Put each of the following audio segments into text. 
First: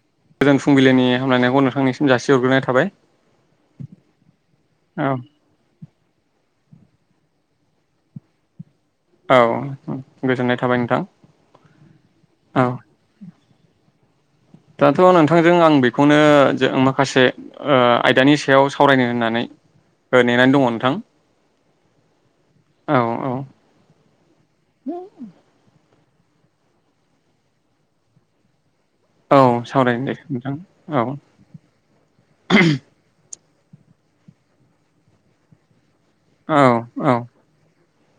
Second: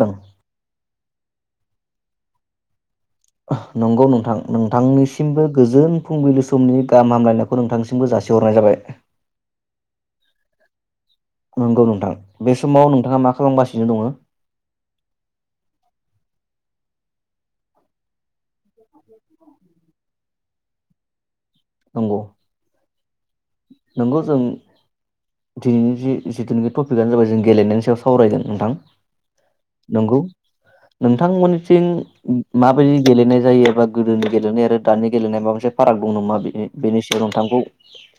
खोनादों गोजोन फुंबिलिनि हामलायनाय थां निसिम जासि हरग्रोनाय थाबाय। नंगौ नोंथां औ नोंथांनिसिमबो गोजोन फुंबिलि समनि गाहाम हामलायनायखौ नोंथांसिमबो जासिहरनाय जाबाय। औ ओ गोजोननाय थाबाय नोंथां। नंगौ नोंथां बे औ समाव नोंथाङा मा खालामगासिनो दङ? दाथ' खासे ओ आयदानि सायाव सावरायनो होननानै ओ नेनानै दङ नोंथां। औ औ। नोंगौ। जों दिनैनि जि जिथुनिखि टपिकानो जाबाय जों गेलेनायनि सायाव सावरायगोन नोंथां। औ सावरायनो दे नंगौ नोंथां औ नोंथांमोननिथिं माबायदि गेलेनाय जायो एबा गोदोनि गेलेनाय आरो दानि गेलेनाय माबा मोनसे फाराग दं नामा? औ बे-बेनि औ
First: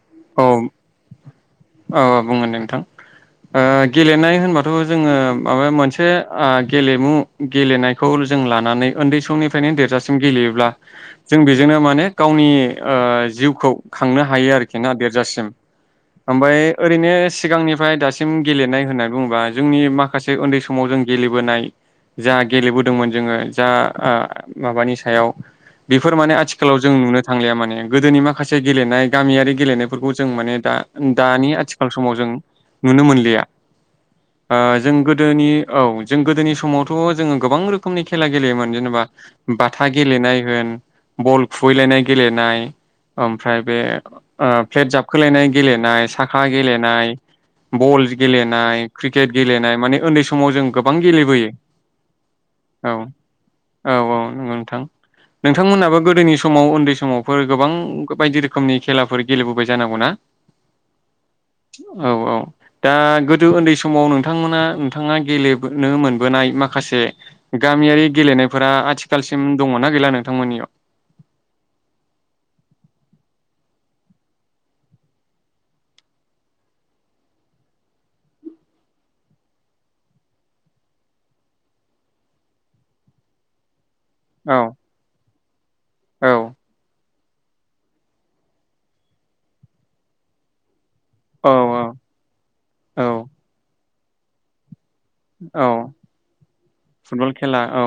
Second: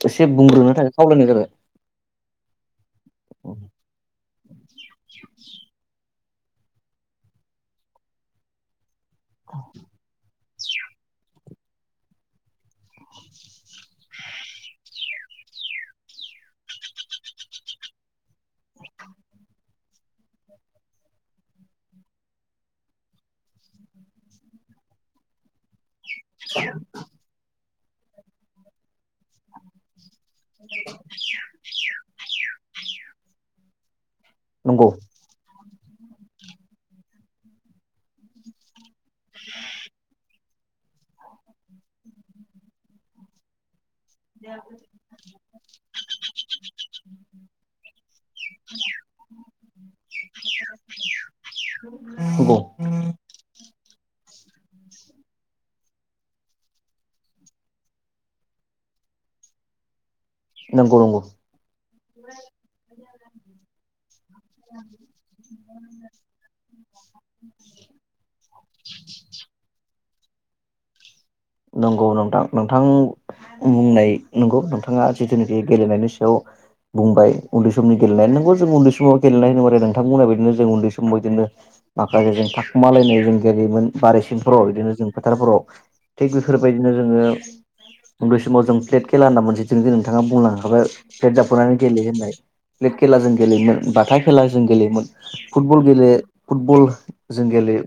[unintelligible] एसे औ बुंग्रोनो थाखाय खावलायनाय जाबाय औ बुंगोन नोंथां ओ गेलेनाय होनबाथ' जोङो माबा मोनसे ओ गेलेमु गेलेनायखौ जों लानानै ओन्दै समनिफ्रायनो देरजासिम गेलेयोब्ला जों बेजोंनो माने गावनि ओ जिउखौ खांनो हायो आरोखि ना देरजासिम ओमफाय ओरैनो सिगांनिफ्राय दासिम गेलेनाय होननानै बुङोबा जोंनि माखासे उन्दै समाव जों गेलेबोनाय जा गेलेबोदोंमोन जोङो जा ओ माबानि सायाव बेफोर माने आथिखालाव जों नुनो थांलिया माने गोदोनि माखासे गेलेनाय गामियारि गेलेनायफोरखौ जों माने दा दानि आथिखाल समाव जों नुनो मोनलिया ओ नंगौ जों गोदोनि औ जों गोदोनि समावथ' जोङो गोबां रोखोमनि खेला गेलेयोमोन जेन'बा बाथा गेलेनाय होन बल खुबैलायनाय गेलेनाय ओमफ्राय बे ओ फ्लेट जाबखोलायनाय गेलेनाय साखा गेलेनाय बल गेलेनाय क्रिकेट गेलेनाय माने उन्दै समाव जों गोबां गेलेबोयो नंगौ औ औ औ नोंगौ नोंथां नोंथांमोनाबो गोदोनि समाव उन्दै समावफोर गोबां बायदि रोखोमनि खेलाफोर गेलेबोबाय जानांगौ ना? नंगौ नंगौ औ औ दा गोदो ओन्दै समाव नोंथांमोना नोंथाङा गेलेबोनो मोनबोनाय माखासे गामियारि गेलेनायफोरा आथिखालसिम दङना गैला नों थांमोननियाव? नंगौ नोंथां नोंथां बुंनाय नंगौ नोंथाङा जिथुनिखि गेलेनायनि सायाव बुंबाय उन्दै समनि गेलेनाय नंगौ जों उन्दै समाव गेलेनाय नुहुरे नोंथां बुंनाय बायदिनो जों उन्दै समाव बिदिनो माखासे जों थाखुमालायनाय जों गेलेयोमोन औ बारिसिंफोराव इदिनो जों फोथारफोराव औ थिग बेफोरबायदिनो जोङो उन्दै समाव जों प्लेट खेला होनना मोनसे जों नोंथाङा बुंलांखाबाय फ्लेट औ जाबखोनानै गेलेयो होननाय फ्लेट औ खेला जों गेलेयोमोन। बाथा खेला जों गेलेयोमोन औ फुटबल गेले फुटबल फुटबल जों खेला गेले औ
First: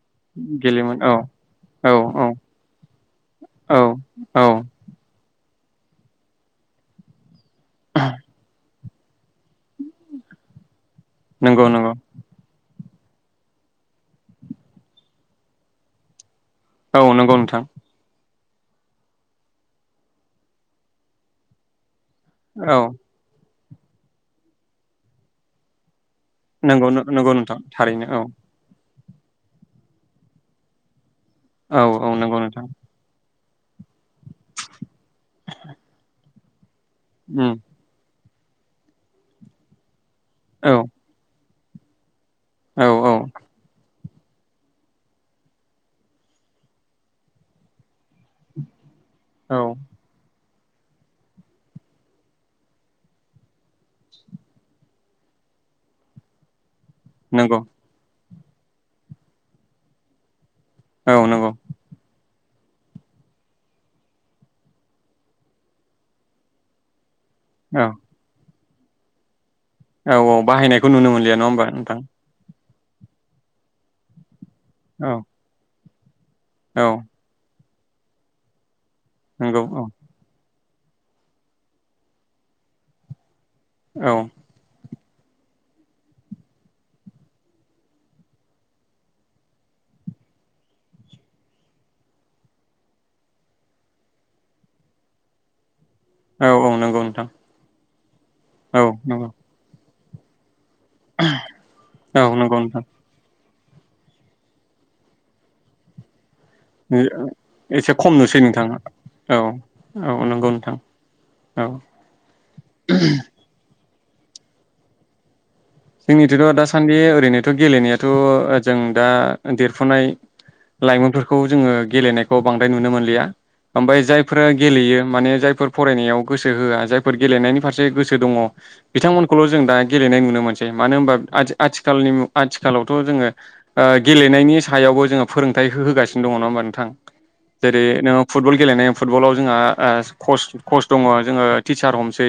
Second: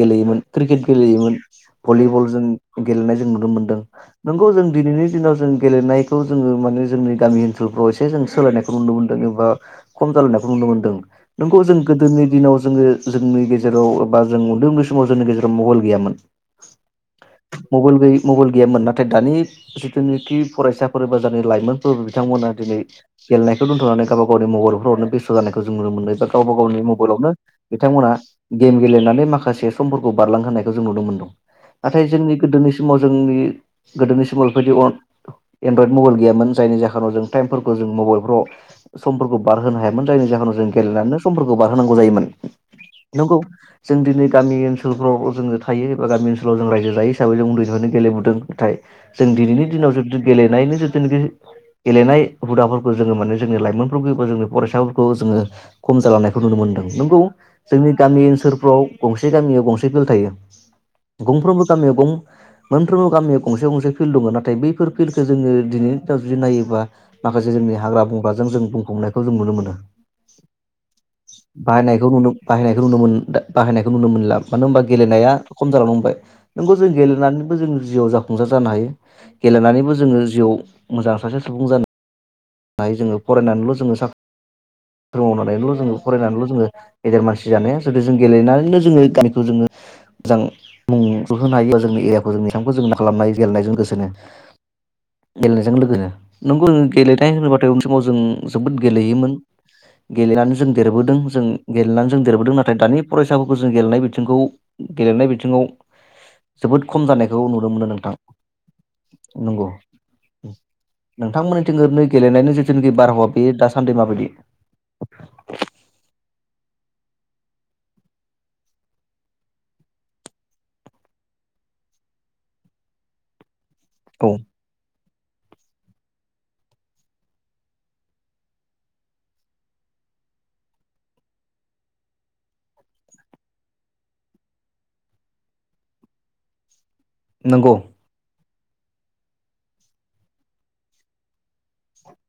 गेलेयोमोन क्रिकेट गेलेयोमोन औ भलिबल औ जों गेलेनाय जों नुनो औ मोनदों औ नोंगौ जों दिनैनि दिनाव जों गेलेनायखौ जोङो माने जोंनि गामि ओनसोलफ्राव एसे जों सोलायनायखौ नुनो मोन्दों एबा खम जालांनायखौ नुनो मोन्दों। नोंगौ नंगौ जों नंगौ गोदोनि दिनाव जोङो जोंनि गेजेराव एबा जों उन्दै उन्दै समाव जोंनि गेजेराव मबाइल गैयामोन औ नंगौ नोंथां मबाइल गैयै मबाइल गैयामोन नाथाय दानि जिथुनिखि फरायसाफोर बा जा नि लाइमोन बिथांमोना दिनै औ गेलेनाय दोनथ'नानै गब गाव मबलफोरावनो बेस्थ' जानायखौनो नुनो मोननाय जादो। गावबा गावनि नंगौ नंगौ मबाइलावनो नोंथां थारैनो बिथांमोना औ गेम गेलेनानै माखासे समफोरखौ बारलांहोनायखौ जों नुनो मोनदों। औ नाथाय औ जोंनि नंगौ नोंथां गोदोनि समाव जोंनि गोदोनि समाव बेफोरबादि अन एनड्रयद मबाइल गैयामोन जायनि जा नाव जों उम टाइमफोरखौ जों मबाइलफ्राव समफोरखौ बारहोनो हायामोन जायनि जाहोनाव जों औ गेलेनानै समफोरखौ खौ बार होनोनांगौ जायोमोन। औ औ नंगौ जों दिनै गामि ओनोलफ्राव जोङो थायो एबा गामि ओनसोल स्ल जों रायजो जायो हिसाबै जों उन्दैनिफ्रायनोे लेलेदों नाथाय जों औ दिनैनि दिनाव जुद जुद गेले गेलेनायनि जि जोन गो गेलेनाय हुदाफोरखौ जोङो माने जोंनि लाइमोनफोरखौबा जोंनि फरायसाफोरखौ जोङो खम जालांनायखौ नुनो मोन्दों। नंगौ जोंनि गामि ओनसोल सोलफ्राव गंसे गामियाव गंसे फिल थायो। औ नंगौ गंफ्रोमबो गामियाव गं मोनफ्रोमबो गामियाव गंसे गंसे फिल्ड दङ नाथाय बैफोर फिल्डखौ जोङो दिनैनिाव जुदि नायोब्ला माखासे जोंनि औ हाग्रा बंग्राजों जों बुं हमनायखौ जों नुनो मोनो औ औ बाहायनायखौ नुनो मोनलिया नङा होमबा नोंथां। बाहायनायखौ नुनो बाहायनायखौ नुनो मोन बाहायनायखौ नुनो मोनला। मानो होनबा औ गेलेनाया खम जानलांनो हम [unintelligible] [unintelligible] बो औ जोंनि जिउआव जाफुंसार जानो हायो। नंगौ औ गेलेनानैबो जोङो जिउआव मोजां सासे सुबुं जानो हायो जोङो फरायनानैल' जोङो सा औ ख्रि मावनानैल' जोङो फरायनानैल' जोङो गेदेर मानसि जानाया जुदि जों गेलेनानैनो जोङो गामिखौ जोङो मोजां मुं ज होनोनो हायो ब जोंनि एरियाखौ जों बिथांखौ जों खालामनो हायो गेलेनायजों लोगोसेनो गेलेनायजों लोगोनो औ नंगौ औ नोंगौ नोंथां। [unintelligible] समाव जों जोबोद औ नंगौ गेलेयोमोन। गेलेनानै जों देरबोदों जों गेलेनानै औ जों देरबोदों नंगौ नाथाय नोंथां दानि फरायसाफो खौ जों गेलेनाय बिथिंखौ गेलेनाय बिथिङाव जोबोद खम ओ जानायखौ नुनो मोनो एसे खम नोंथां नुसै नोंथां औ नंगौ औ नंगौ नोंथां औ। नोंथांमोननिथिं ओरैनो गेलेनायनि जिथुनिखि बारहावा बेयो दास सान्दै माबायदि? जोंनिथिंथ' दासान्दि ओरैनोथ' गेलेनायाथ' जों दा देरफुनाय लाइमोनफोरखौ जोङो गेलेनायखौ बांद्राय नुनो मोनलिया। ओमफाय औ जायफोरा गेलेयो माने जायफोर फरायनायाव गोसो होआ जायफोर गेलेनायनि फारसे गोसो दङ बिथांमोनखौल' जों दा गेलेनाय नुनो मोनसै। मानो होनबा आथि-आथिखालनि आथिखालावथ' जोङो ओ गेलेनायनि सायावबो जोङो फोरोंथाइ होगासिनो दङ नङा होनोमबा नोंथां? नंगौ जेरै नोङो फु फुटबल गेलेनाय फुटबलाव जोंहा ओ कच कच दङ जोङो टिचार हमसै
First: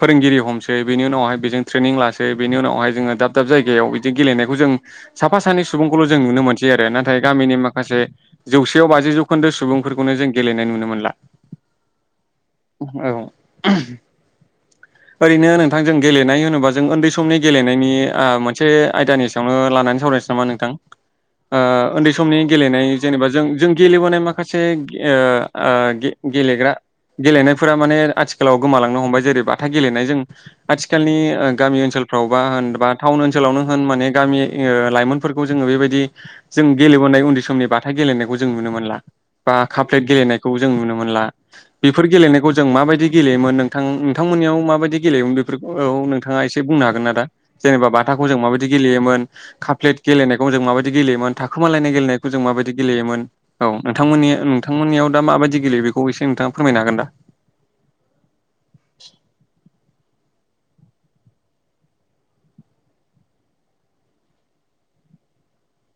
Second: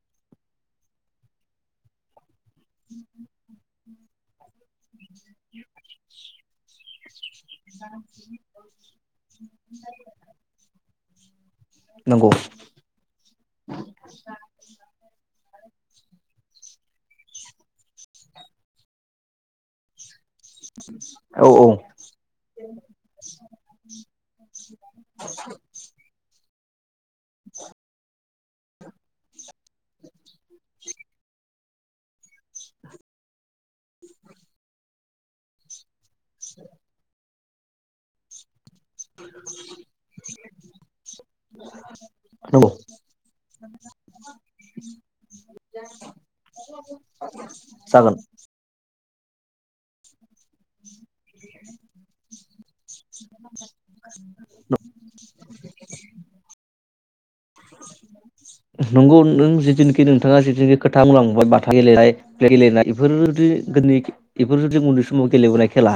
फोरोंगिरि हमसै बेनि उनावहाय बेजों ट्रेनिं लासै बेनि उनावहाय जोङो दाब दाब जायगायाव जों गेलेनायखौ जों साफा सानै सुबुंखौल' जों नुनो मोनसै आरो ना थाय गामनि माखासे जौसेआव बाजि जौखोनो सुबुं जों गेलनाय नुनो मोनला। नंगौ औ। ओरैनो नों बिथां जों गेलेनाय होनोबा जों ओन्दै सम समनि गेलेनायनि ओ मोनसे आयदानि सायावनो लानानै सावराय नामा नोंथां औ ओ औ ओन्दै समनि गेलेनाय जेनेबा जों जों गेलेबोनाय माखासे ओ ओ गेलेग्रा गेलेनायफोरा माने आथिखालाव गोमालांनो हमबाय जेरै बाथा गेलेनाय जों आथिखालनि ओ गामि ओनसोलाव [unintelligible] होनबा टाउन ओनसोलावनो माने गामि लाइमोनफोरखौ जोङो बेबायदि जों गेलेबोनाय उन्दै [unintelligible] बाथा गेलेनायखौ जों नु मोनो बा काप्लेट गेलेनायखौ जों नुनो मोनला बेफोर गेलेनायखौ जों नंगौ माबायदि गेलेयोमोन नोंथां नोंथांमोननियाव माबायदि गेलेयोमोन बेफोरखौ नोंथाङा एसे बुंनो हागोन? जेनेबा जागोन बाथाखौ जों माबायदि गेलेयो गेलोमोन काप्लेट गेलेनाय जों माबायदि गेलयोमोन थाखोमालाय गेलेनायखौ जों माबाय गेलेमोन औ नोंथांमोननि- नोंथांमोननियाव दा माबायदि गेलेयो बेखौ एसे नोंथाङा फोरमायनो हागोन दा नंगौ नों जिनिखि दि‌ नोंथाङा जिखिनि खोथा बुंलांबाय बाथा गेलेनाय- गेलेनाय इफोर दो गोदनि बेफोर जों उन्दै समाव गेलेबोनाय खेला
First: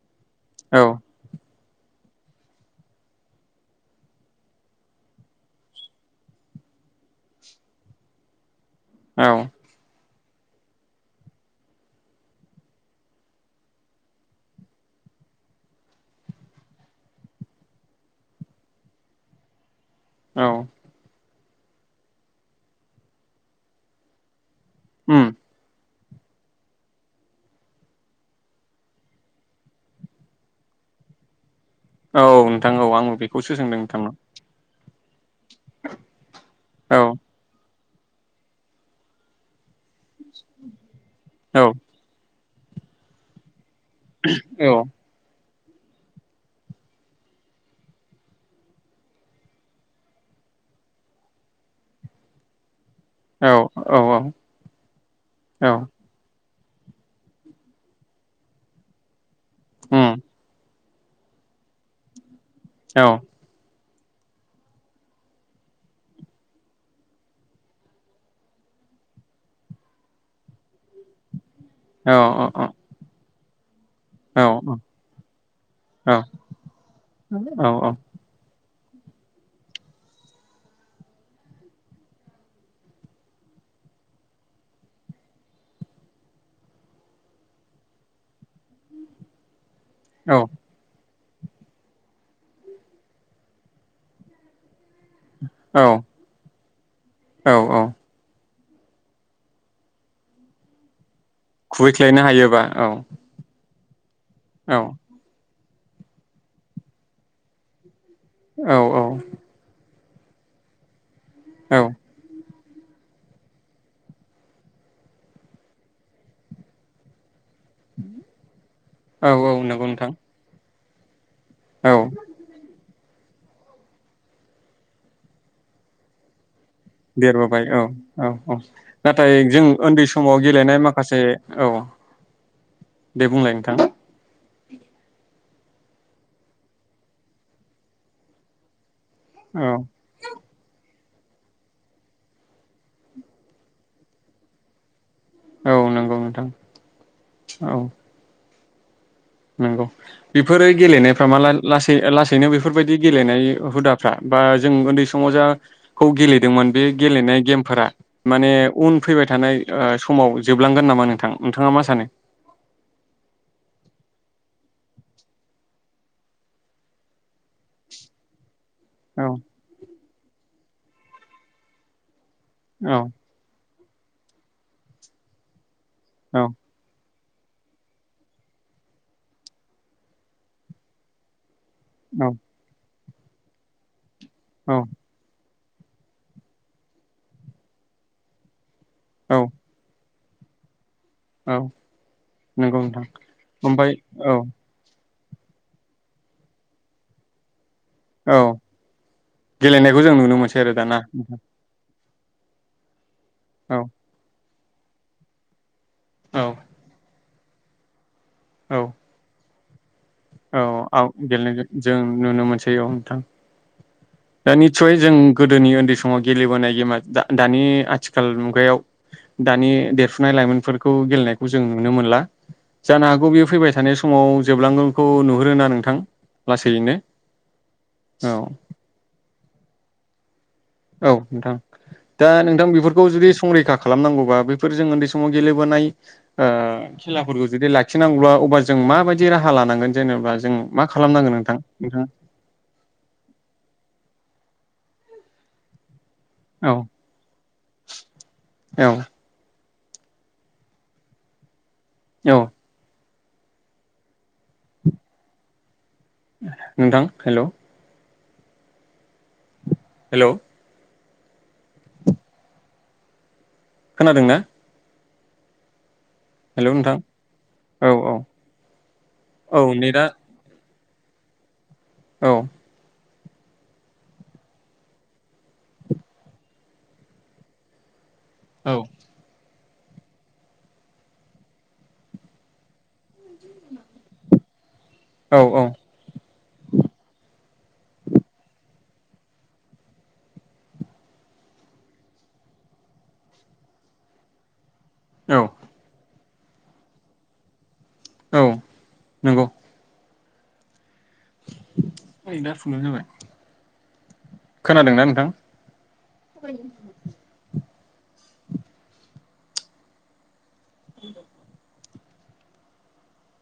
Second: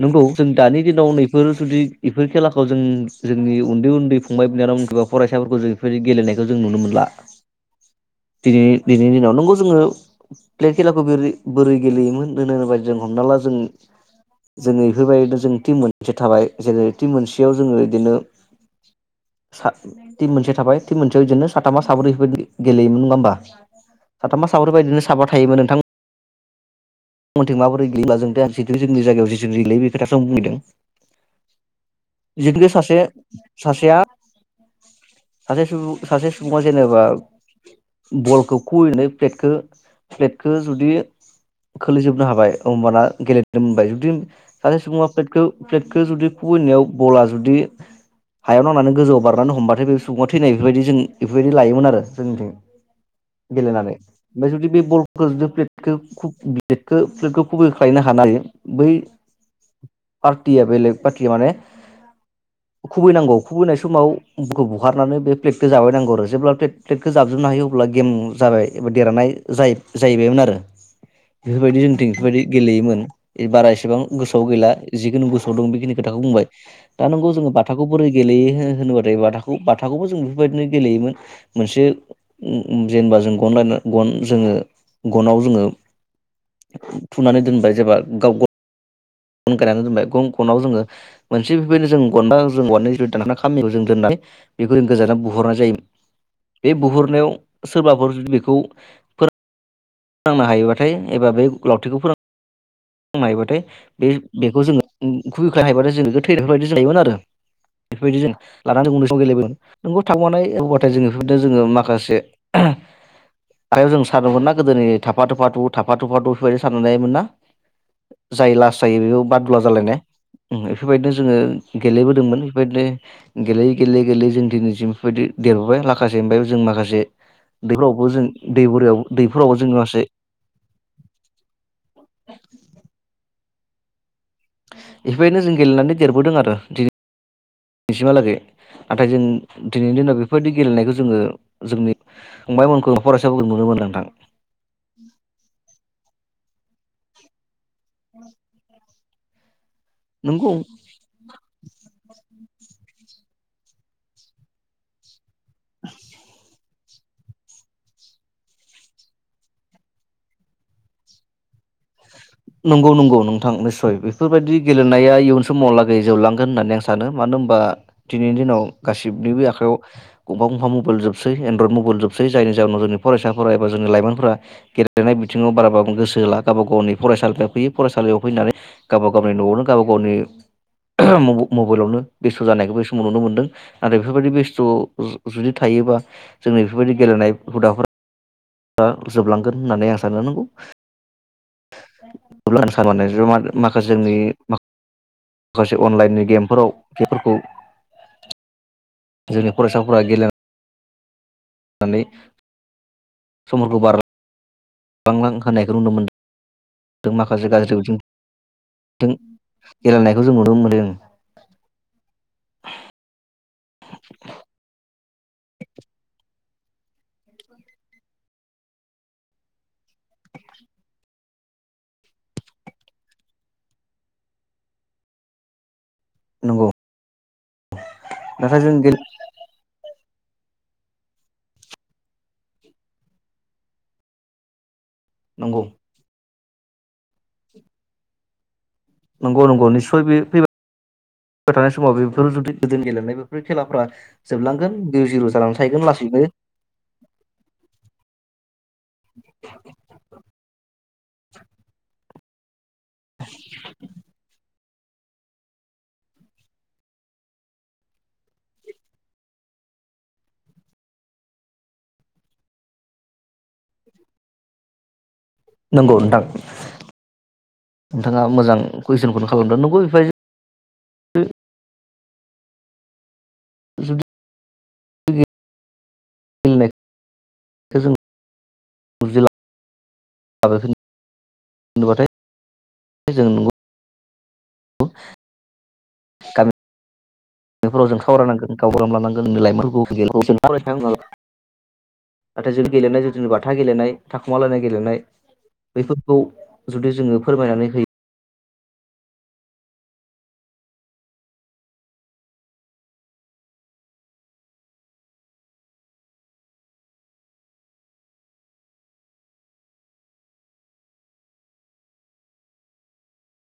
नंगौ जों दानि औ दिनाव नैफोर जुदि इफोर खेलाखौ जों जोंनि उन्दै उन्दै फंबाय बिनानावमोनखौ‌ बा फरायसाफोरखौ जों इफोर बायदि गेलेनायखौ जों नुनो मोनला ।दिनै दिनैनि औ दिनाव नंगौ जोङो प्ले खेलाखौ बोरै बोरै गेलेयोमोन होन‌ होनोबा जों हमना ला जों जों इफोरबायदिनो जों टिम मोनसे थाबाय जेरै टिम मोनसेयाव जोङो इदिनो सा टिम औ मोनसे थाबाय जोलजोनो साथामा साब्रै बेफोर बायदि गेलेयोमोन नङा होमबा साथामा फाफोरबायदिनो उम साबा थायोमोन नोंथां मोननिथिं माबोरै [unintelligible] जोंनि जायगायाव [unintelligible] बे खोथाखौ आं [unintelligible] औ जिथुखे नोंथां औ सासे आं बेखौसो सोंदों सासेया नोंथांनाव सासे सुबुं सासे सुबुङा जेनेबा औ बलखौ [unintelligible] प्लेटखो जुदि औ जोबनो हाबाय होमबाना गेले होमबाय जुदि औ सासे सुबुंङा प्लेतखो प्लेटखो जुदि खुुबैनायाव बला जुदि हायाव नांनानै गोजौआव बारनानै हमबाथाय बे सुबुङा थैनाय बेफोरबायदि जों बेफोरबायदि लायोमोन आरो जोंनिथिं औ गेलेनानै औ ओमफाय जुदि बे बलखो जुदि औ प्लेटखो खुब बि [unintelligible] प्लेतखो खुबैख्लायनो हानाय बै उम पार्टिया बेलेग पार्टिया माने औ खुबैनांगौ खुबैनायस' समाव [unintelligible] बुखारनानै बे प्लेटखो जाबायनांगौ आरो जेब्ला प्लेत प्लेटखो जाबजोबनो हायो अब्ला गेम जाबाय एबा देरहानाय जाय-जाहैबायमोन आरो बेफोरबायदि जोंथिं औ बेफोरबायदि औ गेलेयोमोन एबाराय सेबां औ गोसोआव गैला जिखुनु गोसोआव दं बेखिनि औ खोथाखौ बुंबाय दा नंगौ जोङो बाथाखौ बोरै गेलेयो हो होनोबाथाय बाथाखौ-बाथाखौबो जों बेफोरबायदिनो गेलेयोमोन मोनसे उम उम जेनेबा जों गन लाना गन जोङो गनाव जोङो फुनानै दोनबाय जेबा गाव ग' गायनानै दोनबाय गं औ खनाव जोङो मोनसे बेफोरबायदिनो जों गना जों औवानि [unintelligible] दाननानै खामि जों दोननाय बे [unintelligible] गोजानाव बुहरनाय जायो बे बुहरनायाव औ औ सोरबाफोर जुदि बेखौ नांनो हायोबाथाय खुबैख्लायनो हायोबा औ मायबाथाय बे-बेखौ औ जोङो [unintelligible] [unintelligible] बेफोरबायदि जों लानानै उन्दै सम औ गेलेबोदों। नोंगौ [unintelligible] जोङो [unintelligible] जोङो औ माखासे आरो जों सानोमोनना गोदोनि थाफा थुफा थु थाफा थुफा थु फोरबायदि साननायमोन ना? जाय लास जायो औ [unintelligible] औ बादुवा नंगौ जालायनाय नोंथां फोरबायदि जोङो औ गेलेबोदोंमोन इबायदिनो। गेलेयै गेलेयै गेलेयै जों दिनैसिम इफोरबायदि देरबोबाय लाखासे ओमफाय जों माखासे देरबोबाय औ दैफोरावबो जों औ औ दै बोरायाव नाथाय दैफोरावबो जों माखासे उन्दै समाव गेलेनाय माखासे औ। दे बुंलाय नोंथां। इफोरबायनो जों गेलेनानै देरबोदों आरो दिनै [inaudible] सिमहालागै। नाथाय जों औ दिनैनि दिनाव बेफोरबायदि गेलेनायखौ जोङो जोंनि फंबायमोनखौ फरायसाफोरखौ नुनो मोनला नोंथां। औ नंगौ नोंथां। औ नंगौ नंगौ बेफोरो गेलेनायफ्रा माला लासै लासैनो बेफोरबायदि गेलेनाय हुदाफ्रा बा जों उन्दै समावजा खौ गेलेदोंमोन बे गेलेनाय गेमफोरा माने उन फैबाय थानाय ओ समाव जोबलांगोन नामा नोंथां नोंथाङा मा सानो? नंगौ नंगौ नोंथां निस्सय बेफोरबायदि गेलेनाया इयुन समावहालागै जोबलांगोन होननानै आं सानो मानो होनबा दिनैनि दिनाव औ गासिबनिबो आखायाव [unintelligible] मबाइल जोबसै एन्ड्रइड मबइल जोब सै जानि जाउनाव जोंनि औ फरायसा फराय बा जोंनि लाइमोनफोरा गेलेनाय बिथिंआव बारा बा गोसो होला औ गाबा गावनि फरायसालि [unintelligible] फैयो फरायसालियाव फैनानै गावबा गावनि न'आवनो गावबा गावनि मबाइलावनो औ बेस्थ' जानायखौबो नुनो मोनदों आरो बेफोरबादि बेस्थ' औ जु-जुदि थायोबा जोंनि बेफोबादि गेलेनाय हुदाफोर ओ औ जोबलांगोन होननानै आं औ नंगौ नोंथां [unintelligible] ओमफ्राय औ [unintelligible] खासे अनलाइननि गेमफोराव बेफोरखौ औ जोंनि फरायसाफोरा गेलेनायखौ जों नुनो मोनसै आरो दाना। [unintelligible] नै समुरखौ औ बार बांलां होनायखौ नुनो मोनो। औ। माखासे गाज्रि बिथिं औ। गेलेनायखौ जों नुनो औ मोनदों आ गेलेनाय जों नुनो मोनसै औ नोंथां। दा निस्सय जों गोदोनि ओन्दै समाव गेलेबोनाय गेमा दा-दानि आथिखाल मुगायाव दानि देरफुनाय लाइमोनफोरखौ गेलेनाय खौ जों नुनो मोनला। जानो हागौ बेयो फैबाय थानाय समाव जोबलांगोनखौ नुहुरो ना नोंथा? नंगौ लासैनो ।औ। नाथाय जों गेले औ नोंथां। दा नोंथां बेफोरखौ जुदि संरैखा खालामनांगौबा बैफोरजों उन्दै समाव नंगौ गेलेबोनाय ओ खेलाफोरखौ जुदि लाखिनांगौब्ला अबा जों माबायदि नंगौ राहा नंगौ लानांगोन निस्सय बे जेनेबा जों मा खालामनांगोन फैबाय नोंथां [inaudible] थानाय समाव बेफोर जुदि गोदो गेलेनाय बेफोर खेलाफ्रा जोबलांगोन बिउ जिर' जानानै थाहगोन लासैनो औ औ। औ। नोंथां हेल' हेल' खोनादों ना? नोंगौ नोंथां। औ औ नोंथाङा मोजां कुइसनखौनो खालामदों। औ नंगौ बेफो नेटआ बायदिनो ओ। औ। जुदि मिनिनाय [inaudible] खो जों औ। [unintelligible] औ औ। [unintelligible] बेैफोरखौ औ जुदि जोङो फोरमायनानै होयो औ नंगौ। [inaudible] खोनादोंना नोंथां? [unintelligible]